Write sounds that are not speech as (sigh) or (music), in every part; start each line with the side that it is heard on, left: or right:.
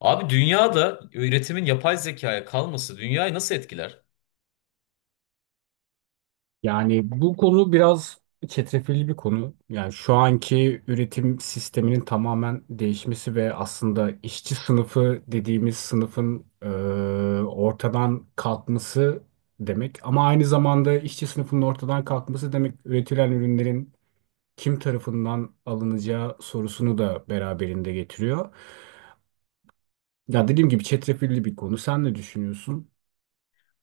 left: Abi, dünyada üretimin yapay zekaya kalması dünyayı nasıl etkiler?
right: Yani bu konu biraz çetrefilli bir konu. Yani şu anki üretim sisteminin tamamen değişmesi ve aslında işçi sınıfı dediğimiz sınıfın ortadan kalkması demek. Ama aynı zamanda işçi sınıfının ortadan kalkması demek üretilen ürünlerin kim tarafından alınacağı sorusunu da beraberinde getiriyor. Ya dediğim gibi çetrefilli bir konu. Sen ne düşünüyorsun?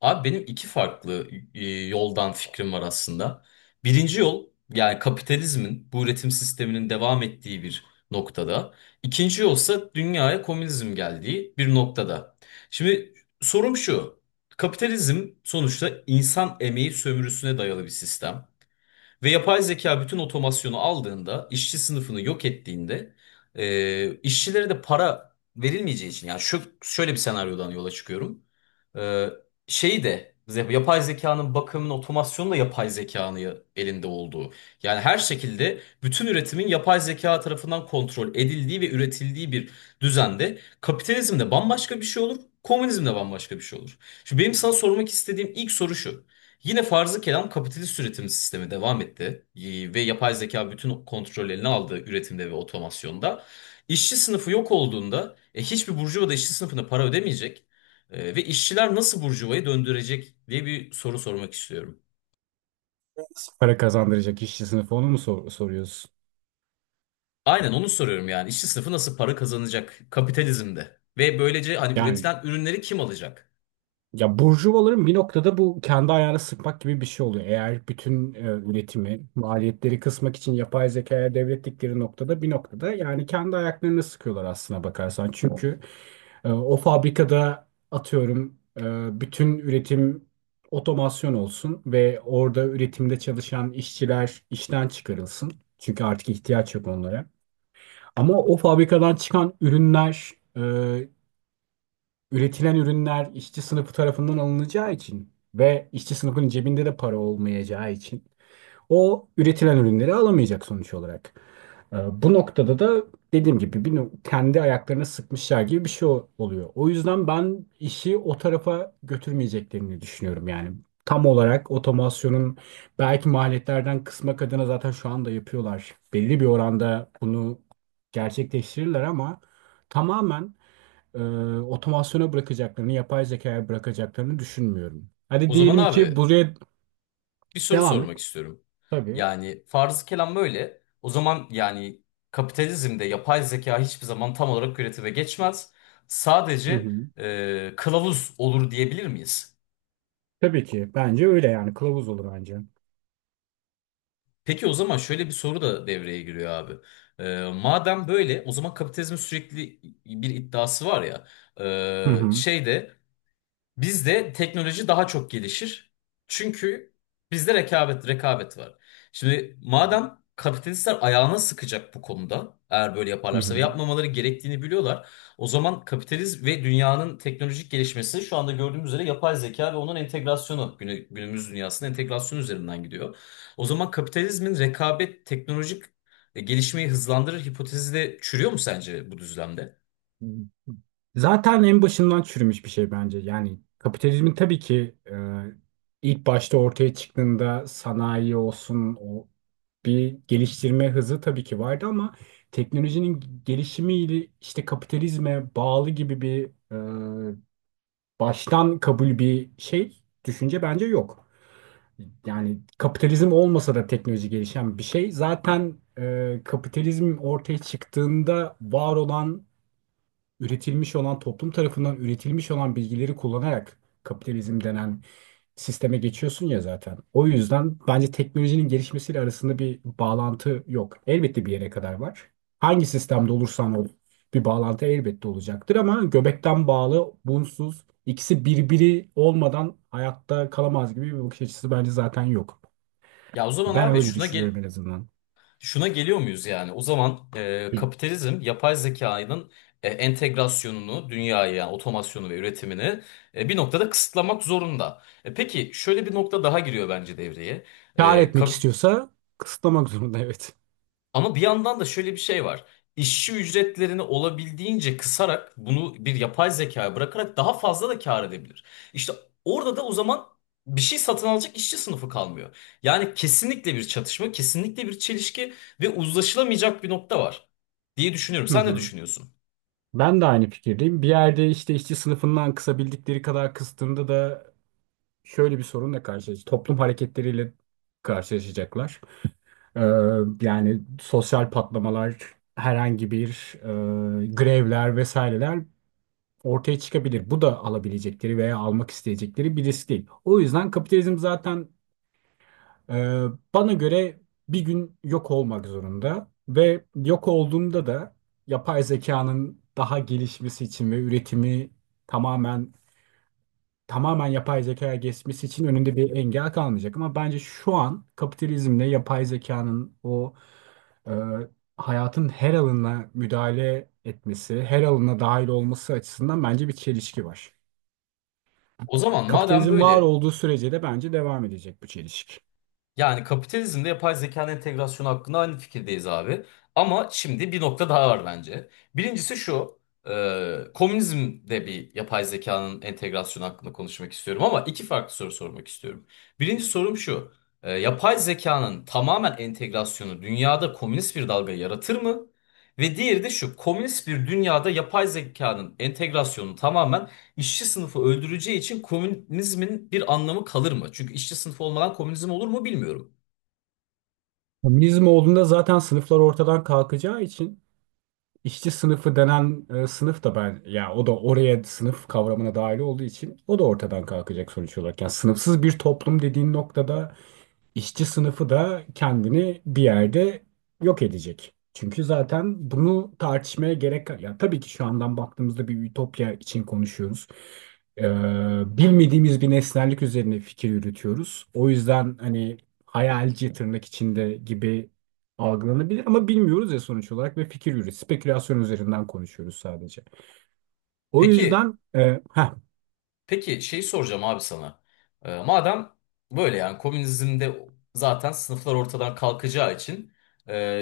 left: Abi, benim iki farklı yoldan fikrim var aslında. Birinci yol, yani kapitalizmin bu üretim sisteminin devam ettiği bir noktada. İkinci yolsa dünyaya komünizm geldiği bir noktada. Şimdi sorum şu. Kapitalizm sonuçta insan emeği sömürüsüne dayalı bir sistem. Ve yapay zeka bütün otomasyonu aldığında, işçi sınıfını yok ettiğinde, işçilere de para verilmeyeceği için, yani şu şöyle bir senaryodan yola çıkıyorum. E, şeyi de yapay zekanın bakımının otomasyonu da yapay zekanın elinde olduğu. Yani her şekilde bütün üretimin yapay zeka tarafından kontrol edildiği ve üretildiği bir düzende kapitalizmde bambaşka bir şey olur, komünizmde bambaşka bir şey olur. Şimdi benim sana sormak istediğim ilk soru şu. Yine farzı kelam kapitalist üretim sistemi devam etti, ve yapay zeka bütün kontrol eline aldı üretimde ve otomasyonda. İşçi sınıfı yok olduğunda hiçbir burjuva da işçi sınıfına para ödemeyecek. Ve işçiler nasıl burjuvayı döndürecek diye bir soru sormak istiyorum.
right: Para kazandıracak işçi sınıfı onu mu soruyorsun?
left: Aynen onu soruyorum, yani işçi sınıfı nasıl para kazanacak kapitalizmde ve böylece hani
right: Yani
left: üretilen ürünleri kim alacak?
right: ya burjuvaların bir noktada bu kendi ayağına sıkmak gibi bir şey oluyor. Eğer bütün üretimi, maliyetleri kısmak için yapay zekaya devrettikleri noktada bir noktada yani kendi ayaklarını sıkıyorlar aslına bakarsan. Çünkü o fabrikada atıyorum, bütün üretim otomasyon olsun ve orada üretimde çalışan işçiler işten çıkarılsın. Çünkü artık ihtiyaç yok onlara. Ama o fabrikadan çıkan ürünler, e, üretilen ürünler işçi sınıfı tarafından alınacağı için ve işçi sınıfının cebinde de para olmayacağı için o üretilen ürünleri alamayacak sonuç olarak. Bu noktada da dediğim gibi bir kendi ayaklarına sıkmışlar gibi bir şey oluyor. O yüzden ben işi o tarafa götürmeyeceklerini düşünüyorum yani. Tam olarak otomasyonun belki maliyetlerden kısmak adına zaten şu anda yapıyorlar. Belli bir oranda bunu gerçekleştirirler ama tamamen e, otomasyona bırakacaklarını, yapay zekaya bırakacaklarını düşünmüyorum. Hadi
left: O zaman
right: diyelim ki
left: abi,
right: buraya
left: bir soru
right: devam et.
left: sormak istiyorum.
right: Tabii.
left: Yani farz kelam böyle. O zaman yani kapitalizmde yapay zeka hiçbir zaman tam olarak üretime geçmez.
right: Hı
left: Sadece
right: hı.
left: kılavuz olur diyebilir miyiz?
right: Tabii ki. Bence öyle yani. Kılavuz olur bence.
left: Peki, o zaman şöyle bir soru da devreye giriyor abi. Madem böyle, o zaman kapitalizmin sürekli bir iddiası var ya.
right: Hı hı.
left: Şeyde bizde teknoloji daha çok gelişir. Çünkü bizde rekabet var. Şimdi madem kapitalistler ayağına sıkacak bu konuda eğer böyle
right: Hı
left: yaparlarsa ve
right: hı.
left: yapmamaları gerektiğini biliyorlar. O zaman kapitalizm ve dünyanın teknolojik gelişmesi şu anda gördüğümüz üzere yapay zeka ve onun entegrasyonu günümüz dünyasının entegrasyonu üzerinden gidiyor. O zaman kapitalizmin rekabet teknolojik gelişmeyi hızlandırır hipotezi de çürüyor mu sence bu düzlemde?
right: Zaten en başından çürümüş bir şey bence. Yani kapitalizmin tabii ki, ilk başta ortaya çıktığında sanayi olsun o bir geliştirme hızı tabii ki vardı ama teknolojinin gelişimiyle işte kapitalizme bağlı gibi bir baştan kabul bir şey, düşünce bence yok. Yani kapitalizm olmasa da teknoloji gelişen bir şey. Zaten kapitalizm ortaya çıktığında var olan, üretilmiş olan, toplum tarafından üretilmiş olan bilgileri kullanarak kapitalizm denen sisteme geçiyorsun ya zaten. O yüzden bence teknolojinin gelişmesiyle arasında bir bağlantı yok. Elbette bir yere kadar var. Hangi sistemde olursan ol bir bağlantı elbette olacaktır ama göbekten bağlı, bunsuz, ikisi birbiri olmadan hayatta kalamaz gibi bir bakış açısı bence zaten yok.
left: Ya o zaman
right: Ben
left: abi,
right: öyle
left: şuna
right: düşünüyorum
left: gel,
right: en azından.
left: şuna geliyor muyuz yani? O zaman kapitalizm yapay zekanın entegrasyonunu, dünyaya yani otomasyonu ve üretimini bir noktada kısıtlamak zorunda. Peki şöyle bir nokta daha giriyor bence devreye.
right: Kâr
left: E,
right: etmek
left: kap-
right: istiyorsa kısıtlamak zorunda, evet.
left: ama bir yandan da şöyle bir şey var. İşçi ücretlerini olabildiğince kısarak bunu bir yapay zekaya bırakarak daha fazla da kâr edebilir. İşte orada da o zaman bir şey satın alacak işçi sınıfı kalmıyor. Yani kesinlikle bir çatışma, kesinlikle bir çelişki ve uzlaşılamayacak bir nokta var diye düşünüyorum.
right: Hı
left: Sen ne
right: hı.
left: düşünüyorsun?
right: Ben de aynı fikirdeyim. Bir yerde işte işçi sınıfından kısabildikleri kadar kıstığında da şöyle bir sorunla karşılaşacak. Toplum hareketleriyle karşılaşacaklar. Ee, yani sosyal patlamalar, herhangi bir grevler vesaireler ortaya çıkabilir. Bu da alabilecekleri veya almak isteyecekleri bir risk değil. O yüzden kapitalizm zaten, ee, bana göre, bir gün yok olmak zorunda ve yok olduğunda da yapay zekanın daha gelişmesi için ve üretimi tamamen yapay zekaya geçmesi için önünde bir engel kalmayacak. Ama bence şu an kapitalizmle yapay zekanın o, e, hayatın her alanına müdahale etmesi, her alanına dahil olması açısından bence bir çelişki var.
left: O zaman madem
right: Kapitalizm var
left: böyle,
right: olduğu sürece de bence devam edecek bu çelişki.
left: yani kapitalizmde yapay zekanın entegrasyonu hakkında aynı fikirdeyiz abi. Ama şimdi bir nokta daha var bence. Birincisi şu, komünizmde bir yapay zekanın entegrasyonu hakkında konuşmak istiyorum ama iki farklı soru sormak istiyorum. Birinci sorum şu, yapay zekanın tamamen entegrasyonu dünyada komünist bir dalga yaratır mı? Ve diğeri de şu, komünist bir dünyada yapay zekanın entegrasyonu tamamen İşçi sınıfı öldüreceği için komünizmin bir anlamı kalır mı? Çünkü işçi sınıfı olmadan komünizm olur mu bilmiyorum.
right: Komünizm olduğunda zaten sınıflar ortadan kalkacağı için işçi sınıfı denen sınıf da, ben ya o da oraya, sınıf kavramına dahil olduğu için o da ortadan kalkacak sonuç olarak. Yani sınıfsız bir toplum dediğin noktada İşçi sınıfı da kendini bir yerde yok edecek. Çünkü zaten bunu tartışmaya gerek yok. Ya tabii ki şu andan baktığımızda bir ütopya için konuşuyoruz. Ee, bilmediğimiz bir nesnellik üzerine fikir yürütüyoruz. O yüzden hani hayalci tırnak içinde gibi algılanabilir ama bilmiyoruz ya sonuç olarak ve fikir yürütüyoruz. Spekülasyon üzerinden konuşuyoruz sadece. O
left: Peki,
right: yüzden heh,
left: peki şeyi soracağım abi sana. Madem böyle, yani komünizmde zaten sınıflar ortadan kalkacağı için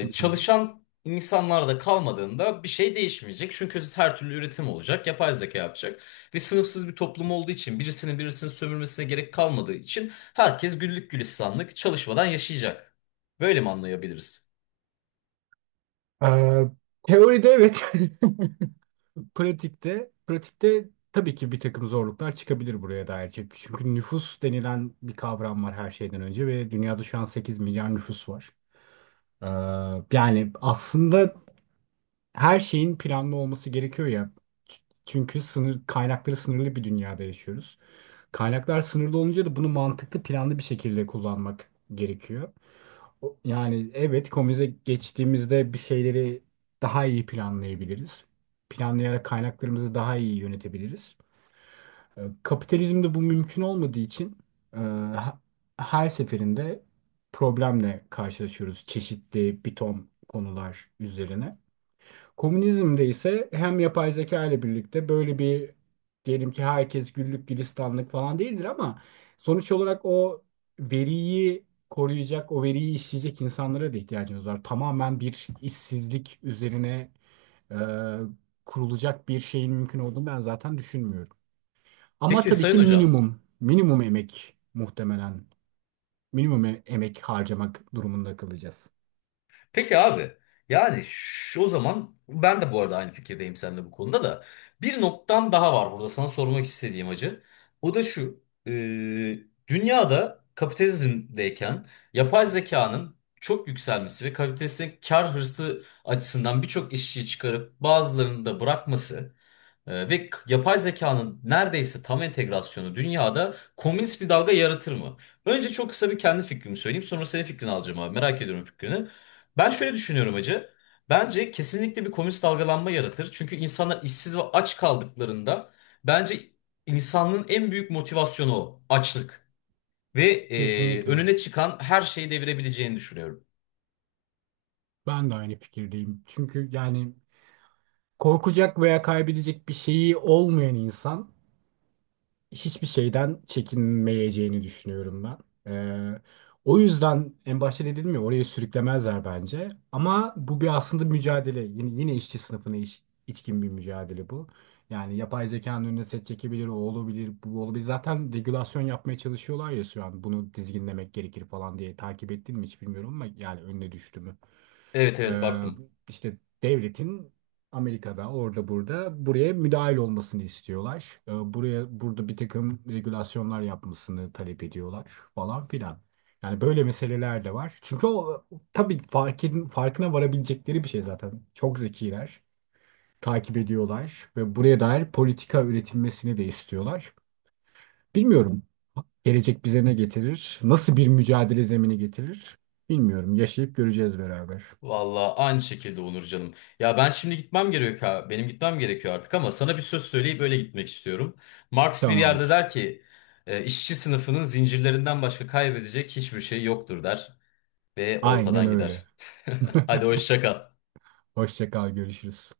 right: Hı
left: çalışan insanlar da kalmadığında bir şey değişmeyecek. Çünkü her türlü üretim olacak, yapay zeka yapacak. Ve sınıfsız bir toplum olduğu için birisinin sömürmesine gerek kalmadığı için herkes güllük gülistanlık çalışmadan yaşayacak. Böyle mi anlayabiliriz?
right: hı. Teoride evet. (laughs) Pratikte tabii ki bir takım zorluklar çıkabilir buraya dair. Çünkü nüfus denilen bir kavram var her şeyden önce ve dünyada şu an 8 milyar nüfus var. Ee, yani aslında her şeyin planlı olması gerekiyor ya. Çünkü sınır kaynakları sınırlı bir dünyada yaşıyoruz. Kaynaklar sınırlı olunca da bunu mantıklı, planlı bir şekilde kullanmak gerekiyor. Yani evet, komize geçtiğimizde bir şeyleri daha iyi planlayabiliriz. Planlayarak kaynaklarımızı daha iyi yönetebiliriz. Kapitalizmde bu mümkün olmadığı için, e, ha- her seferinde problemle karşılaşıyoruz çeşitli bir ton konular üzerine. Komünizmde ise hem yapay zeka ile birlikte böyle bir, diyelim ki herkes güllük gülistanlık falan değildir ama sonuç olarak o veriyi koruyacak, o veriyi işleyecek insanlara da ihtiyacımız var. Tamamen bir işsizlik üzerine e, kurulacak bir şeyin mümkün olduğunu ben zaten düşünmüyorum. Ama
left: Peki
right: tabii
left: Sayın
right: ki
left: Hocam.
right: minimum, emek muhtemelen, minimum emek harcamak durumunda kalacağız.
left: Peki abi. Yani şu, o zaman ben de bu arada aynı fikirdeyim seninle bu konuda da. Bir noktam daha var burada sana sormak istediğim hacı. O da şu. Dünyada kapitalizmdeyken yapay zekanın çok yükselmesi ve kapitalistin kar hırsı açısından birçok işçiyi çıkarıp bazılarını da bırakması. Yapay zekanın neredeyse tam entegrasyonu dünyada komünist bir dalga yaratır mı? Önce çok kısa bir kendi fikrimi söyleyeyim, sonra senin fikrini alacağım abi. Merak ediyorum fikrini. Ben şöyle düşünüyorum hacı. Bence kesinlikle bir komünist dalgalanma yaratır. Çünkü insanlar işsiz ve aç kaldıklarında, bence insanlığın en büyük motivasyonu o, açlık. Ve
right: Kesinlikle.
left: önüne çıkan her şeyi devirebileceğini düşünüyorum.
right: Ben de aynı fikirdeyim. Çünkü yani korkacak veya kaybedecek bir şeyi olmayan insan hiçbir şeyden çekinmeyeceğini düşünüyorum ben. Ee, o yüzden en başta dedim ya, oraya sürüklemezler bence. Ama bu bir aslında mücadele. Yine işçi sınıfına iş, içkin bir mücadele bu. Yani yapay zekanın önüne set çekebilir, o olabilir, bu olabilir. Zaten regülasyon yapmaya çalışıyorlar ya şu an. Bunu dizginlemek gerekir falan diye takip ettin mi hiç bilmiyorum ama yani önüne düştü mü?
left: Evet, evet,
right: Ee,
left: baktım.
right: işte devletin Amerika'da orada burada buraya müdahil olmasını istiyorlar. Buraya bir takım regülasyonlar yapmasını talep ediyorlar falan filan. Yani böyle meseleler de var. Çünkü o tabii farkına varabilecekleri bir şey zaten. Çok zekiler, takip ediyorlar ve buraya dair politika üretilmesini de istiyorlar. Bilmiyorum. Gelecek bize ne getirir? Nasıl bir mücadele zemini getirir? Bilmiyorum. Yaşayıp göreceğiz beraber.
left: Vallahi aynı şekilde Onur canım. Ya ben şimdi gitmem gerekiyor ha. Benim gitmem gerekiyor artık, ama sana bir söz söyleyip öyle gitmek istiyorum. Marx bir yerde
right: Tamamdır.
left: der ki: işçi sınıfının zincirlerinden başka kaybedecek hiçbir şey yoktur," der ve
right: Aynen
left: ortadan
right: öyle.
left: gider. (laughs)
right: (laughs)
left: Hadi hoşça kal.
right: Hoşça kal, görüşürüz.